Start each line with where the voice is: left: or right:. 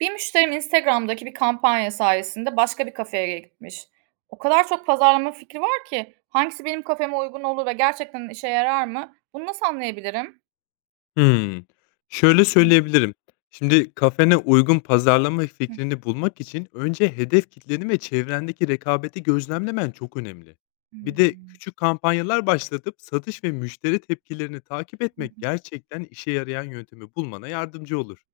right: Bir müşterim Instagram'daki bir kampanya sayesinde başka bir kafeye gitmiş. O kadar çok pazarlama fikri var ki hangisi benim kafeme uygun olur ve gerçekten işe yarar mı? Bunu nasıl anlayabilirim?
left: Hımm. Şöyle
right: Hı hı.
left: söyleyebilirim. Şimdi kafene uygun pazarlama
right: Hı.
left: fikrini bulmak için önce hedef kitleni ve çevrendeki rekabeti gözlemlemen çok önemli. Bir de küçük kampanyalar başlatıp satış ve müşteri tepkilerini takip etmek gerçekten işe yarayan yöntemi bulmana yardımcı olur.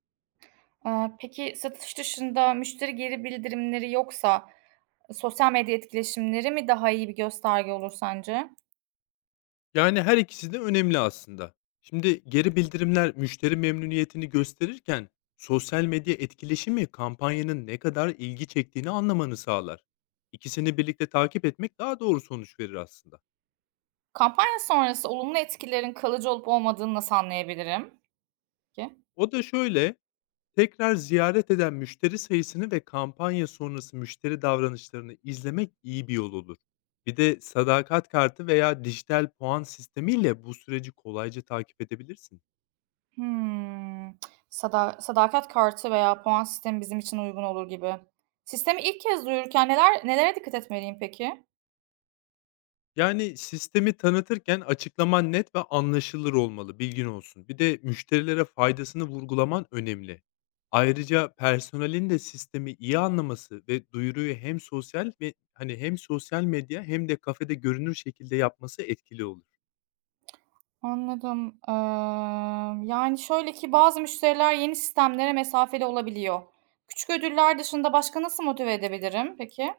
right: Aa, peki satış dışında müşteri geri bildirimleri yoksa sosyal medya etkileşimleri mi daha iyi bir gösterge olur sence?
left: Yani, her ikisi de önemli aslında. Şimdi geri bildirimler müşteri memnuniyetini gösterirken sosyal medya etkileşimi kampanyanın ne kadar ilgi çektiğini anlamanı sağlar. İkisini birlikte takip etmek daha doğru sonuç verir aslında.
right: Kampanya sonrası olumlu etkilerin kalıcı olup olmadığını nasıl anlayabilirim? Ki.
left: O da şöyle, tekrar ziyaret eden müşteri sayısını ve kampanya sonrası müşteri davranışlarını izlemek iyi bir yol olur. Bir de sadakat kartı veya dijital puan sistemiyle bu süreci kolayca takip edebilirsin.
right: Hımm. Sadakat kartı veya puan sistemi bizim için uygun olur gibi. Sistemi ilk kez duyururken nelere dikkat etmeliyim peki?
left: Yani, sistemi tanıtırken açıklaman net ve anlaşılır olmalı, bilgin olsun. Bir de müşterilere faydasını vurgulaman önemli. Ayrıca personelin de sistemi iyi anlaması ve duyuruyu hem sosyal medya hem de kafede görünür şekilde yapması etkili olur.
right: Anladım. Yani, şöyle ki bazı müşteriler yeni sistemlere mesafeli olabiliyor. Küçük ödüller dışında başka nasıl motive edebilirim peki?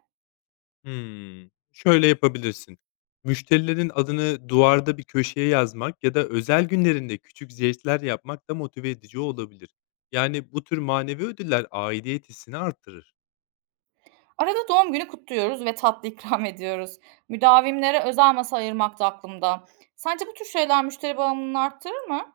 left: Hımm. Şöyle yapabilirsin. Müşterilerin adını duvarda bir köşeye yazmak ya da özel günlerinde küçük jestler yapmak da motive edici olabilir. Yani, bu tür manevi ödüller aidiyet hissini arttırır.
right: Arada doğum günü kutluyoruz ve tatlı ikram ediyoruz. Müdavimlere özel masa ayırmak da aklımda. Sence bu tür şeyler müşteri bağımlılığını arttırır mı?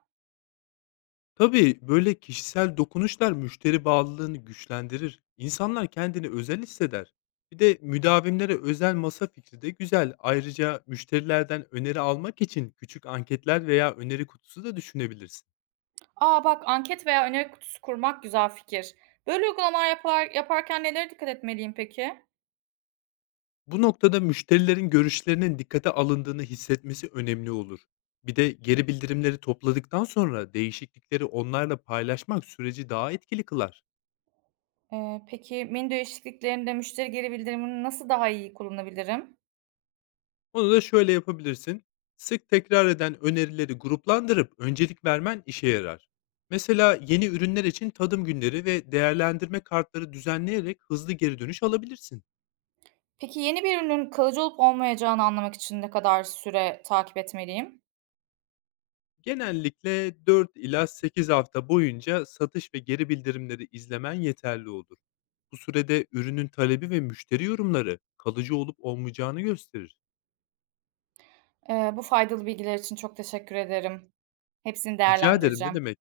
left: Tabii, böyle kişisel dokunuşlar müşteri bağlılığını güçlendirir. İnsanlar kendini özel hisseder. Bir de müdavimlere özel masa fikri de güzel. Ayrıca müşterilerden öneri almak için küçük anketler veya öneri kutusu da düşünebilirsin.
right: Aa, bak, anket veya öneri kutusu kurmak güzel fikir. Böyle uygulamalar yaparken nelere dikkat etmeliyim peki?
left: Bu noktada müşterilerin görüşlerinin dikkate alındığını hissetmesi önemli olur. Bir de geri bildirimleri topladıktan sonra değişiklikleri onlarla paylaşmak süreci daha etkili kılar.
right: Peki menü değişikliklerinde müşteri geri bildirimini nasıl daha iyi kullanabilirim?
left: Onu da şöyle yapabilirsin. Sık tekrar eden önerileri gruplandırıp öncelik vermen işe yarar. Mesela yeni ürünler için tadım günleri ve değerlendirme kartları düzenleyerek hızlı geri dönüş alabilirsin.
right: Peki yeni bir ürünün kalıcı olup olmayacağını anlamak için ne kadar süre takip etmeliyim?
left: Genellikle 4 ila 8 hafta boyunca satış ve geri bildirimleri izlemen yeterli olur. Bu sürede ürünün talebi ve müşteri yorumları kalıcı olup olmayacağını gösterir.
right: Bu faydalı bilgiler için çok teşekkür ederim. Hepsini
left: Rica ederim ne
right: değerlendireceğim.
left: demek.